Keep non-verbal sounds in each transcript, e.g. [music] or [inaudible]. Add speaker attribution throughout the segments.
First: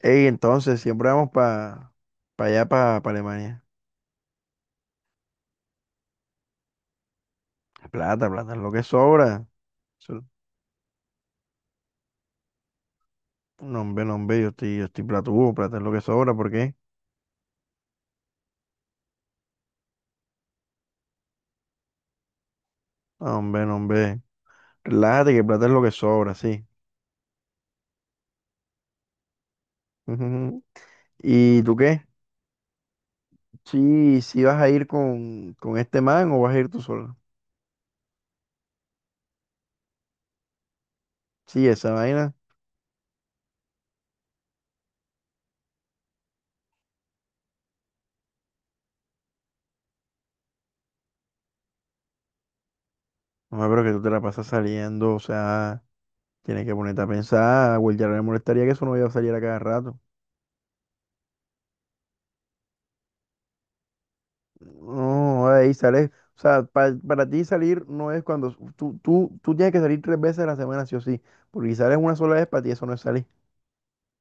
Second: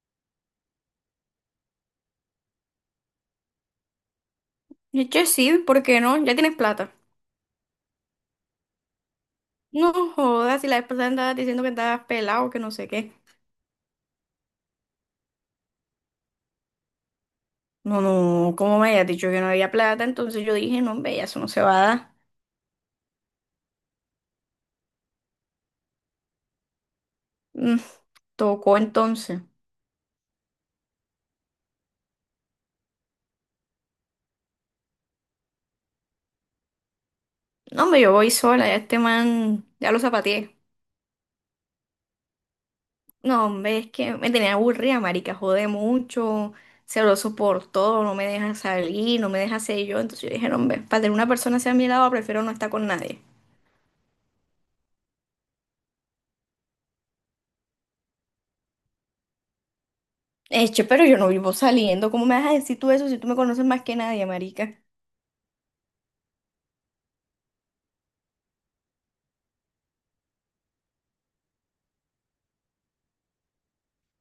Speaker 1: Ey, entonces, siempre vamos para allá, para Alemania.
Speaker 2: Eche sí, ¿por qué no? Ya tienes plata.
Speaker 1: Plata, plata es lo que sobra.
Speaker 2: No
Speaker 1: Eso-
Speaker 2: jodas, si la vez pasada andabas diciendo que estabas pelado, que no sé qué.
Speaker 1: No, hombre, no, hombre, yo estoy platudo, plata es lo que sobra, ¿por qué?
Speaker 2: No, no, como me habías dicho que no había plata, entonces yo dije, no, hombre, ya eso no se va a dar.
Speaker 1: No, hombre, no, hombre. Relájate que plata es lo que sobra, sí.
Speaker 2: Mm. Tocó entonces.
Speaker 1: [laughs] Ujú. ¿Y tú qué? Sí, sí vas a ir con este man o vas a ir tú sola.
Speaker 2: No, hombre, yo voy sola, ya este man, ya lo zapateé.
Speaker 1: Sí, esa vaina.
Speaker 2: No, hombre, es que me tenía aburrida, marica, jode mucho, se lo soportó, no me deja salir, no me deja ser yo. Entonces yo dije, no, hombre, para tener una persona hacia mi lado, prefiero no estar con nadie.
Speaker 1: No, pero que tú te la pasas saliendo, o sea, tienes que ponerte a pensar, güey, ya no le molestaría que eso no vaya a salir a cada rato.
Speaker 2: Eche, pero yo no vivo saliendo, ¿cómo me vas a decir tú eso si tú me conoces más que nadie, marica?
Speaker 1: No, ahí sales. O sea, para ti salir no es cuando tú tienes que salir 3 veces a la semana, sí o sí. Porque si sales una sola vez, para ti eso no es salir.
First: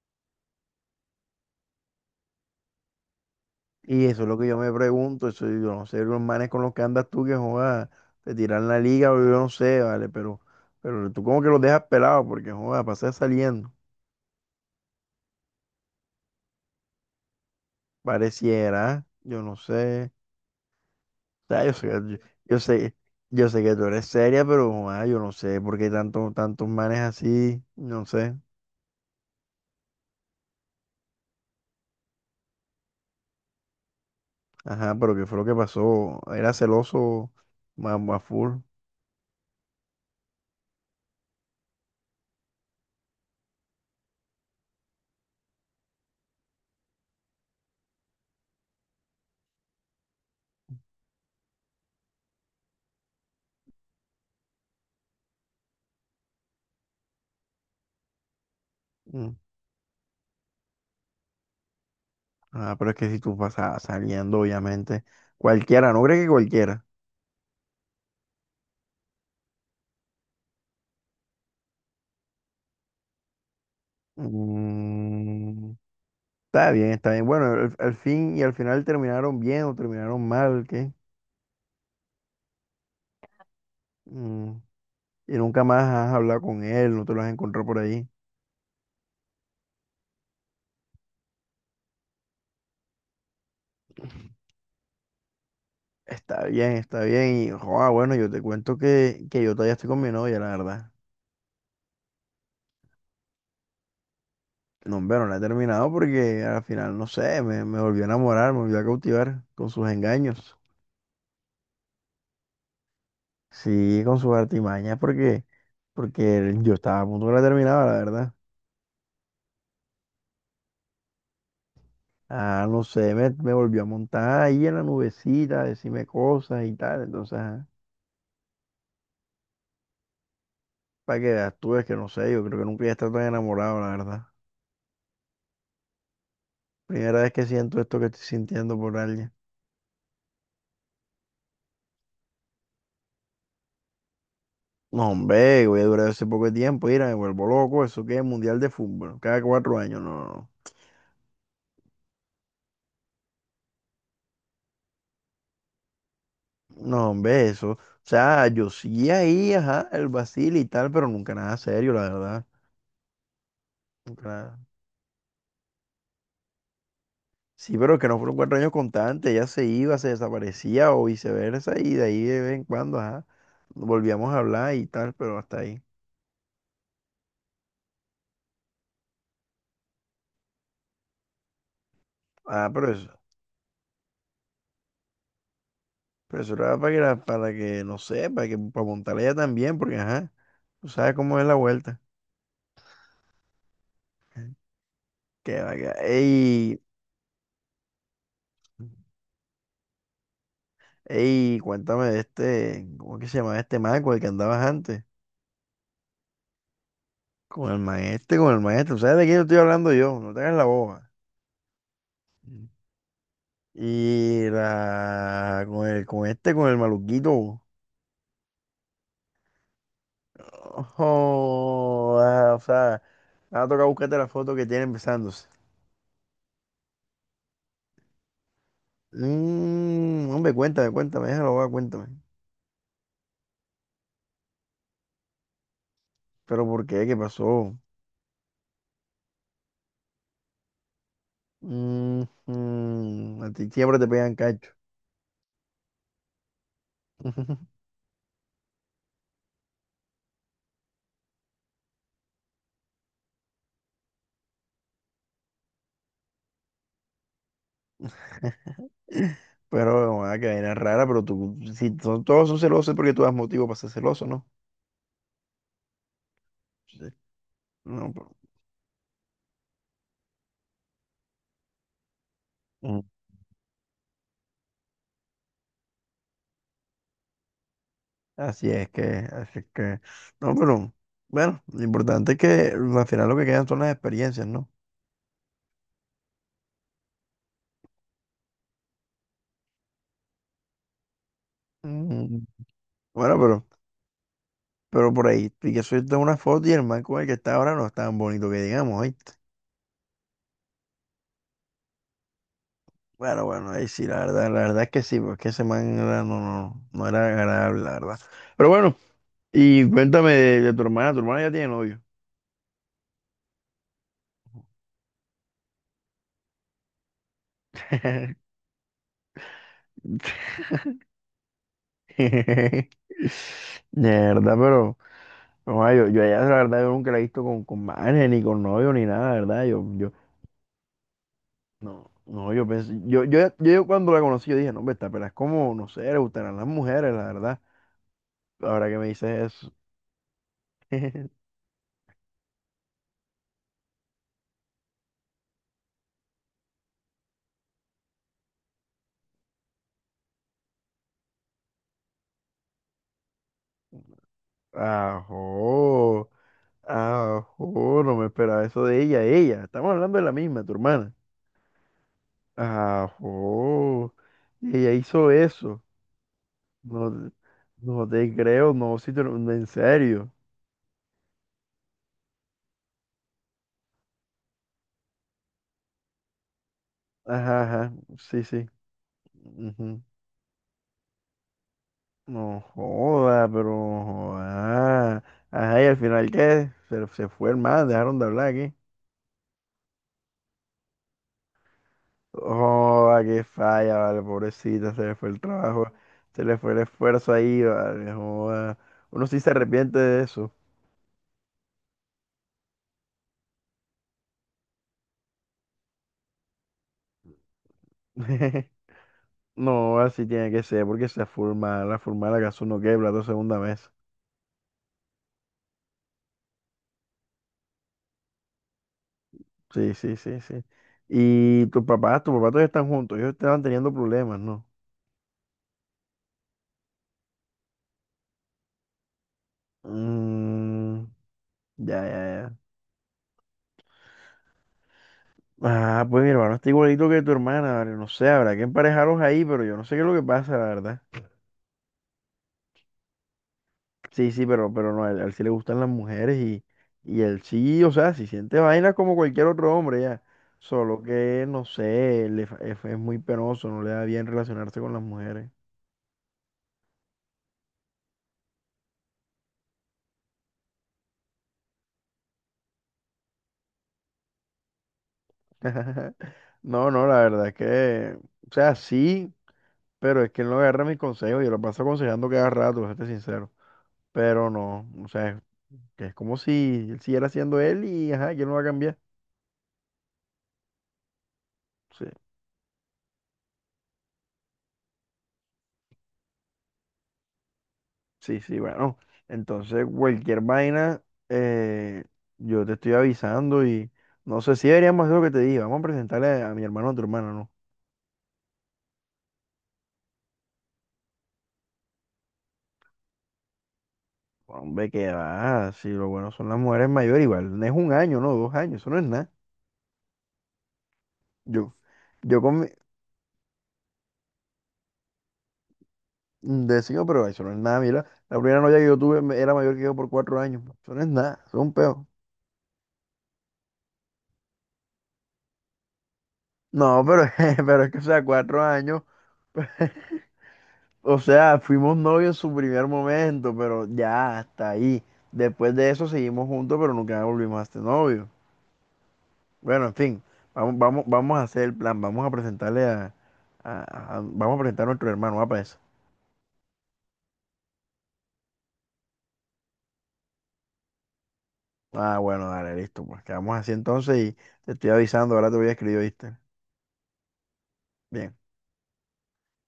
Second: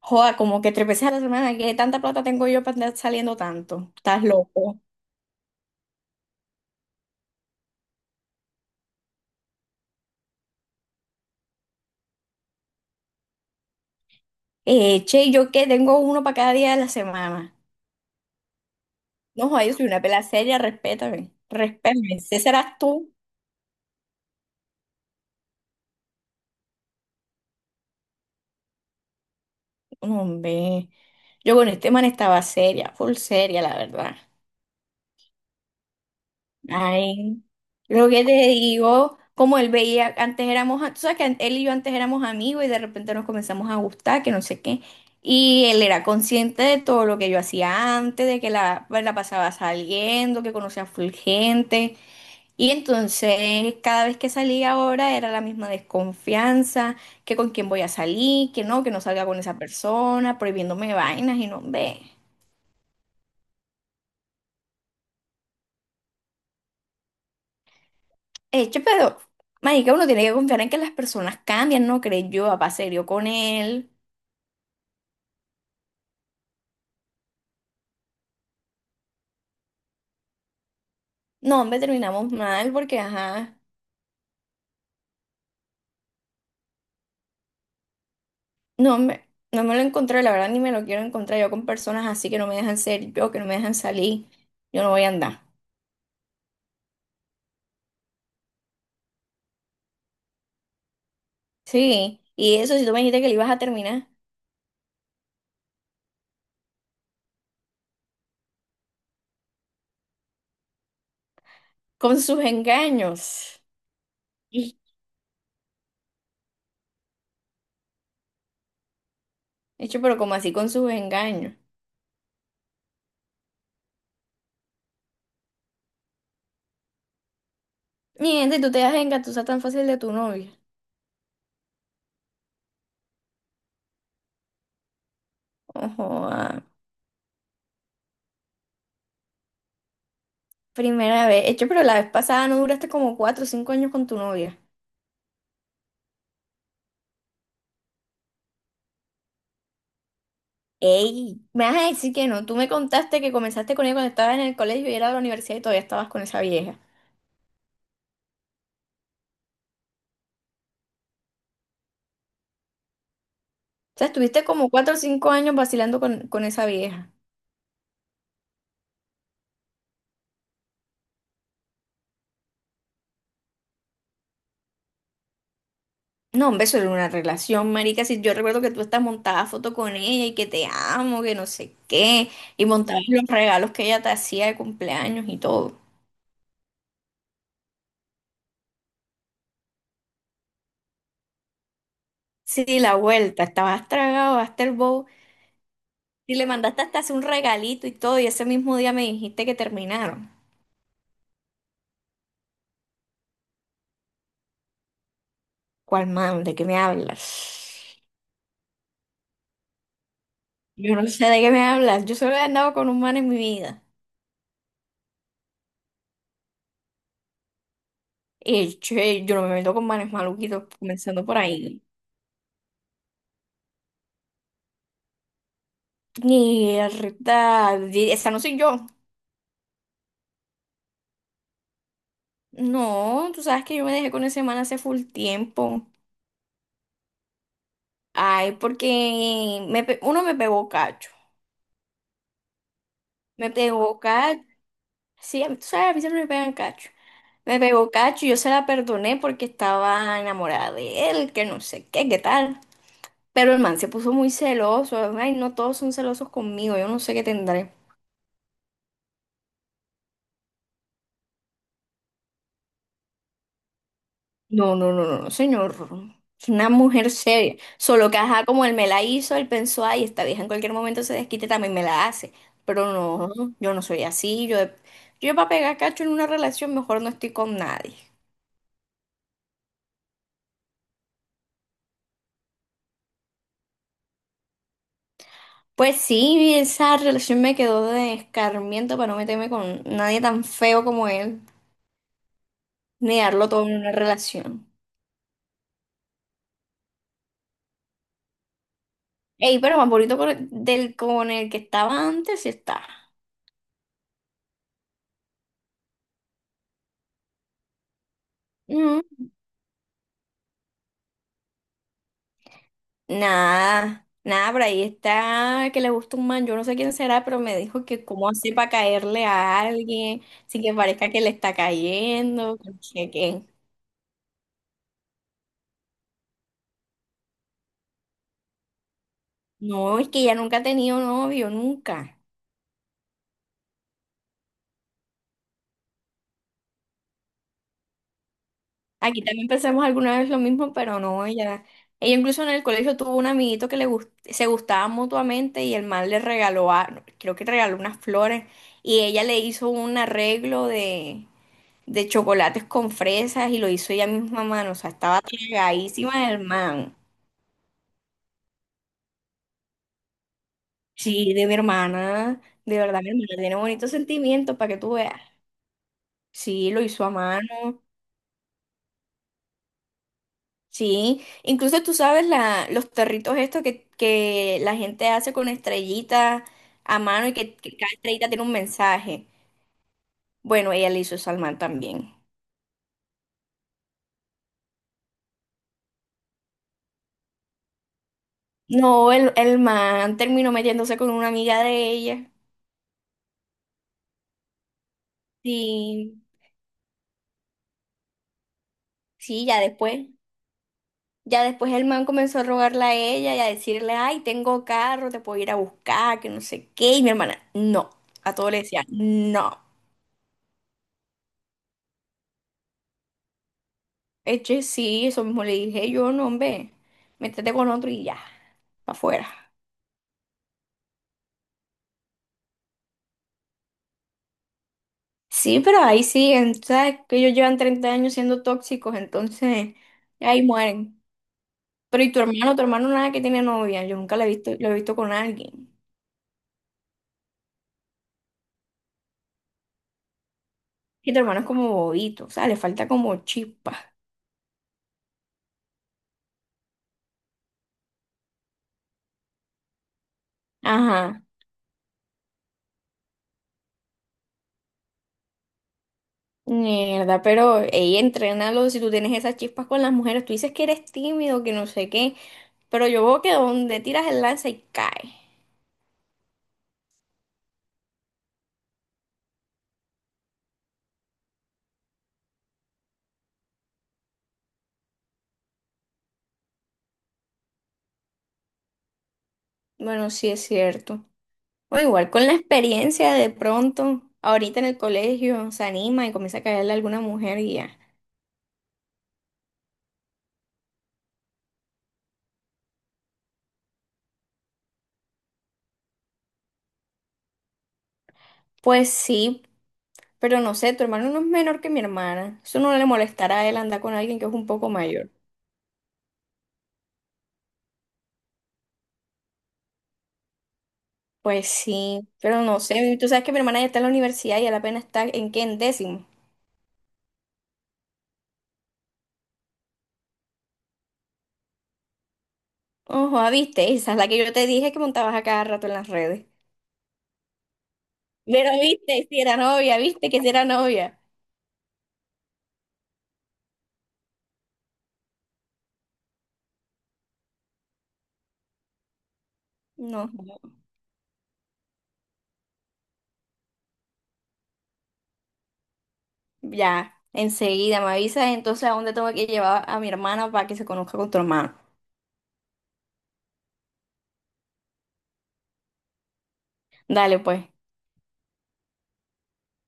Speaker 2: Joda, como que tres veces a la semana, qué tanta plata tengo yo para andar saliendo tanto.
Speaker 1: Y eso
Speaker 2: Estás
Speaker 1: es lo que yo me
Speaker 2: loco.
Speaker 1: pregunto. Eso, yo no sé, los manes con los que andas tú que joda, te tiran la liga o yo no sé, ¿vale? Pero tú como que los dejas pelados porque joda, pasas saliendo.
Speaker 2: Che, ¿yo qué? Tengo uno para cada día de la semana.
Speaker 1: Pareciera, yo
Speaker 2: No,
Speaker 1: no
Speaker 2: joda, yo soy una
Speaker 1: sé.
Speaker 2: pela seria, respétame.
Speaker 1: O sea,
Speaker 2: Respétame. Ese
Speaker 1: yo
Speaker 2: serás
Speaker 1: sé,
Speaker 2: tú.
Speaker 1: yo sé que tú eres seria, pero joda, yo no sé por qué tantos manes así, no sé.
Speaker 2: No, hombre. Yo con este man estaba seria, full seria, la verdad.
Speaker 1: Ajá, pero ¿qué fue lo que pasó? Era celoso
Speaker 2: Ay, lo
Speaker 1: más
Speaker 2: que te
Speaker 1: full.
Speaker 2: digo, como él veía, antes éramos, tú sabes que él y yo antes éramos amigos y de repente nos comenzamos a gustar, que no sé qué. Y él era consciente de todo lo que yo hacía antes, de que la, pues, la pasaba saliendo, que conocía full gente. Y entonces, cada vez que salía ahora era la misma desconfianza, que con quién voy a salir, que no salga
Speaker 1: Mm.
Speaker 2: con esa persona, prohibiéndome vainas y no, ve.
Speaker 1: Ajá, pero es que si tú pasas saliendo, obviamente, cualquiera, no crees que cualquiera.
Speaker 2: Hecho, pero, marica, uno tiene que confiar en que las personas cambian, ¿no crees? Yo, papá serio con él.
Speaker 1: Mm, está bien, está bien. Bueno, al fin y al final terminaron bien o terminaron mal, ¿qué?
Speaker 2: No, hombre, terminamos mal porque, ajá,
Speaker 1: Mm, y nunca más has hablado con él, no te lo has encontrado por ahí.
Speaker 2: no me lo encontré, la verdad, ni me lo quiero encontrar yo con personas así que no me dejan ser yo, que no me dejan salir. Yo no voy a andar.
Speaker 1: Está bien, está bien. Y joa, bueno, yo te cuento que yo todavía estoy con mi novia, la verdad.
Speaker 2: Sí, y eso, si tú me dijiste que le ibas a terminar
Speaker 1: No, hombre, no la he terminado porque al final, no sé, me volvió a enamorar, me volvió a cautivar con sus engaños.
Speaker 2: con sus engaños.
Speaker 1: Sí, con sus
Speaker 2: Y-
Speaker 1: artimañas, porque yo estaba a punto que la terminaba, la verdad.
Speaker 2: Hecho, pero como así con sus engaños.
Speaker 1: Ah, no sé, me volvió a montar ahí en la nubecita, a decirme cosas y tal. Entonces,
Speaker 2: Miente, tú te das engatusar tan fácil de tu novia.
Speaker 1: para que veas tú, es que no sé, yo creo que nunca he estado tan enamorado, la verdad.
Speaker 2: Ojo, ah,
Speaker 1: Primera vez que siento esto que estoy sintiendo por alguien.
Speaker 2: primera vez. Hecho, pero la vez pasada no duraste como 4 o 5 años con tu novia.
Speaker 1: No, hombre, voy a durar ese poco de tiempo, mira, me vuelvo loco, eso que es mundial de fútbol, cada 4 años, no. no, no.
Speaker 2: Ey, me vas a decir que no. Tú me contaste que comenzaste con ella cuando estabas en el colegio y era de la universidad y todavía estabas con esa vieja.
Speaker 1: No, hombre, eso. O sea, yo sí ahí, ajá, el vacil y tal, pero nunca nada serio, la verdad.
Speaker 2: O sea,
Speaker 1: Nunca
Speaker 2: estuviste
Speaker 1: nada.
Speaker 2: como 4 o 5 años vacilando con esa vieja.
Speaker 1: Sí, pero que no fueron 4 años constantes, ella se iba, se desaparecía o viceversa, y de ahí de vez en cuando, ajá, volvíamos a hablar y tal, pero hasta ahí.
Speaker 2: No, hombre, eso era una relación, marica. Si yo recuerdo que tú estás montada foto con ella y que te amo, que no sé qué, y
Speaker 1: Ah, pero
Speaker 2: montabas
Speaker 1: eso,
Speaker 2: los regalos que ella te hacía de cumpleaños y todo.
Speaker 1: pero eso era para que, para que, no sé, para que, para montarla ella también, porque ajá, tú sabes cómo es la vuelta.
Speaker 2: Sí, la vuelta, estabas tragado hasta el bowl
Speaker 1: Que, vaya,
Speaker 2: y le
Speaker 1: ey,
Speaker 2: mandaste hasta hacer un regalito y todo, y ese mismo día me dijiste que terminaron.
Speaker 1: ey, cuéntame de este, ¿cómo que se llama este man con el que andabas antes?
Speaker 2: ¿Cuál man? ¿De qué me
Speaker 1: Con el
Speaker 2: hablas?
Speaker 1: maestro, con el maestro. ¿Sabes de quién estoy hablando yo? No te hagas la
Speaker 2: Yo no
Speaker 1: boba.
Speaker 2: sé de qué me hablas. Yo solo he andado con un man en mi vida.
Speaker 1: Y la... Con el maluquito.
Speaker 2: Yo no me meto con manes maluquitos, comenzando por ahí.
Speaker 1: Ojo, ah, o sea, me va a tocar buscarte la foto que tiene empezándose.
Speaker 2: Mierda, esa no soy yo.
Speaker 1: Hombre, cuéntame, cuéntame, déjalo, va, cuéntame.
Speaker 2: No, tú sabes que yo me dejé con ese man hace full tiempo.
Speaker 1: Pero ¿por qué? ¿Qué pasó?
Speaker 2: Ay, porque uno me pegó cacho.
Speaker 1: Mm, mm,
Speaker 2: Me
Speaker 1: a ti siempre
Speaker 2: pegó
Speaker 1: te pegan
Speaker 2: cacho.
Speaker 1: cacho.
Speaker 2: Sí, tú sabes, a mí siempre me pegan cacho. Me pegó cacho y yo se la perdoné porque estaba enamorada de él, que no sé qué, qué tal. Pero el man se puso muy celoso. Ay, no todos son celosos conmigo. Yo no sé qué tendré.
Speaker 1: [laughs] Pero, ah, que vaina rara, pero tú, si son- todos son celosos es porque tú das motivo para ser celoso, ¿no?
Speaker 2: No, no, no, no, no, señor. Es una mujer
Speaker 1: Sí.
Speaker 2: seria. Solo
Speaker 1: No,
Speaker 2: que,
Speaker 1: pero-
Speaker 2: ajá, como él me la hizo, él pensó, ay, esta vieja en cualquier momento se desquite, también me la hace. Pero no, yo no soy así. Yo para pegar cacho en una relación, mejor no estoy con nadie.
Speaker 1: Así es que, no, pero bueno, lo importante es que al final lo que quedan son las experiencias, ¿no?
Speaker 2: Pues sí, esa relación me quedó de escarmiento para no meterme con nadie tan feo como él,
Speaker 1: Mm,
Speaker 2: ni
Speaker 1: Bueno
Speaker 2: darlo
Speaker 1: pero,
Speaker 2: todo en una relación.
Speaker 1: pero por ahí, y que soy una foto y el man con el que está ahora no es tan bonito que digamos, ¿oíste?
Speaker 2: Ey, pero más bonito con el que estaba antes sí está.
Speaker 1: Bueno, bueno, ahí sí, la verdad es que sí, porque ese man no, no, no era agradable, la verdad. Pero bueno,
Speaker 2: Mm,
Speaker 1: y cuéntame de tu hermana ya tiene novio.
Speaker 2: nada, nada, por ahí está que le gusta un man, yo no sé quién será, pero me dijo que cómo
Speaker 1: [laughs]
Speaker 2: hace para caerle a alguien sin que parezca que le está cayendo, que no
Speaker 1: De
Speaker 2: sé qué.
Speaker 1: verdad, pero. No, yo a ella, la verdad, yo nunca la he visto con manes, ni con novio, ni nada, la verdad.
Speaker 2: No, es que ella nunca ha tenido novio,
Speaker 1: No,
Speaker 2: nunca.
Speaker 1: no, yo pensé, yo cuando la conocí, yo dije, no, hombre, esta pela es como, no sé, le gustarán las mujeres, la verdad. Ahora que me
Speaker 2: Aquí también
Speaker 1: dices eso.
Speaker 2: pensamos alguna vez lo mismo, pero no,
Speaker 1: [laughs]
Speaker 2: ella incluso en el colegio tuvo un amiguito que se gustaban mutuamente y el man le regaló, creo que regaló unas flores y ella le hizo un arreglo de chocolates con fresas y lo hizo ella misma a mano. O sea, estaba
Speaker 1: Ajo,
Speaker 2: tragadísima el man.
Speaker 1: ajo, no me esperaba eso de ella. Estamos hablando de la misma, tu hermana.
Speaker 2: Sí, de mi hermana. De verdad, mi hermana tiene bonitos
Speaker 1: Ajo,
Speaker 2: sentimientos para que
Speaker 1: ella
Speaker 2: tú veas.
Speaker 1: hizo eso.
Speaker 2: Sí, lo hizo a
Speaker 1: No,
Speaker 2: mano.
Speaker 1: no te creo, no, si te lo- en serio.
Speaker 2: Sí, incluso tú sabes la, los territos estos que la gente hace con estrellitas a mano y que,
Speaker 1: Ajá,
Speaker 2: que cada
Speaker 1: ajá,
Speaker 2: estrellita tiene
Speaker 1: sí,
Speaker 2: un
Speaker 1: sí.
Speaker 2: mensaje. Bueno, ella le hizo eso al man también.
Speaker 1: No joda, pero joda. Ajá, ¿y al final qué? Se fue el man, dejaron de hablar aquí.
Speaker 2: No, el man terminó metiéndose con una amiga de ella.
Speaker 1: Joda, qué falla, vale, pobrecita, se le fue el trabajo,
Speaker 2: Sí,
Speaker 1: se le fue el esfuerzo ahí, vale, joda. Uno sí
Speaker 2: sí,
Speaker 1: se
Speaker 2: ya
Speaker 1: arrepiente
Speaker 2: después.
Speaker 1: de eso.
Speaker 2: Ya después el man comenzó a rogarle a ella y a decirle, ay, tengo carro, te puedo ir a buscar, que no sé qué. Y mi hermana, no. A todo le
Speaker 1: [laughs]
Speaker 2: decía, no.
Speaker 1: No, así tiene que ser, porque se forma la casa uno quebra la segunda vez.
Speaker 2: Eche, sí, eso mismo le dije yo, no, hombre, métete con otro y ya, para afuera.
Speaker 1: Sí, sí, sí, sí. Y tus papás todavía están juntos, ellos estaban teniendo problemas, ¿no?
Speaker 2: Sí, pero ahí siguen, ¿sabes? Que ellos llevan 30 años siendo tóxicos, entonces ahí mueren.
Speaker 1: Mm, ya,
Speaker 2: Pero ¿y
Speaker 1: ya,
Speaker 2: tu hermano?
Speaker 1: ya.
Speaker 2: Tu hermano nada que tiene novia, yo nunca lo he visto, lo he visto con alguien.
Speaker 1: Ah, pues mi hermano está igualito que tu hermana, vale, no sé, habrá que emparejaros ahí, pero yo no sé qué es lo que pasa, la verdad.
Speaker 2: Y tu hermano es como bobito, o sea, le falta como chispa.
Speaker 1: Sí, sí, pero no, a él sí le gustan las mujeres y él sí, o sea, si siente vainas como cualquier otro hombre ya. Solo
Speaker 2: Ajá.
Speaker 1: que, no sé, es muy penoso, no le da bien relacionarse con las mujeres.
Speaker 2: Mierda, pero ella entrénalo, si tú tienes esas chispas con las mujeres, tú dices que eres tímido, que no sé qué, pero yo veo que donde tiras el lance y cae.
Speaker 1: [laughs] No, no, la verdad es que, o sea, sí, pero es que él no agarra mis consejos, yo lo paso aconsejando cada rato, para serte sincero. Pero no, o sea, que es como si él siguiera siendo él y, ajá, que él no va a cambiar.
Speaker 2: Bueno, sí es cierto. O
Speaker 1: Sí,
Speaker 2: igual con la experiencia de pronto, ahorita en el colegio se anima y comienza a caerle a alguna mujer y ya.
Speaker 1: sí, sí, bueno. Entonces, cualquier vaina, eh, yo te estoy avisando y no sé si deberíamos hacer lo que te dije. Vamos a presentarle a mi hermano o a tu hermana, ¿no?
Speaker 2: Pues sí, pero no sé, tu hermano no es menor que mi hermana. Eso no le molestará a él andar con alguien que es un poco
Speaker 1: Hombre,
Speaker 2: mayor.
Speaker 1: que va, si lo bueno son las mujeres mayores, igual, no es un año, no, 2 años, eso no es nada.
Speaker 2: Pues
Speaker 1: Yo,
Speaker 2: sí,
Speaker 1: yo
Speaker 2: pero no sé, tú sabes que mi hermana ya está en la universidad y él apenas está en qué, en décimo.
Speaker 1: decido, pero eso no es nada, mira, la primera novia que yo tuve era mayor que yo por 4 años, eso no es nada, eso es un peo.
Speaker 2: Ojo, ah, viste, esa es la que yo te dije que montabas a cada rato en las redes.
Speaker 1: No, pero, [laughs] pero es que, o sea,
Speaker 2: Pero
Speaker 1: 4 años.
Speaker 2: viste, si era novia, viste que si era novia.
Speaker 1: O sea, fuimos novios en su primer momento, pero ya hasta ahí. Después de eso seguimos juntos, pero nunca volvimos a ser novios. Bueno, en
Speaker 2: No,
Speaker 1: fin, vamos, vamos, vamos a hacer el plan, vamos a presentarle a, vamos a presentar a nuestro hermano, ¿va para eso?
Speaker 2: ya, enseguida me avisas entonces a dónde tengo que llevar a mi hermana para que se conozca con tu hermano.
Speaker 1: Ah, bueno, dale, listo, pues quedamos así entonces y te estoy avisando, ahora te voy a escribir, ¿viste?
Speaker 2: Dale, pues.
Speaker 1: Bien.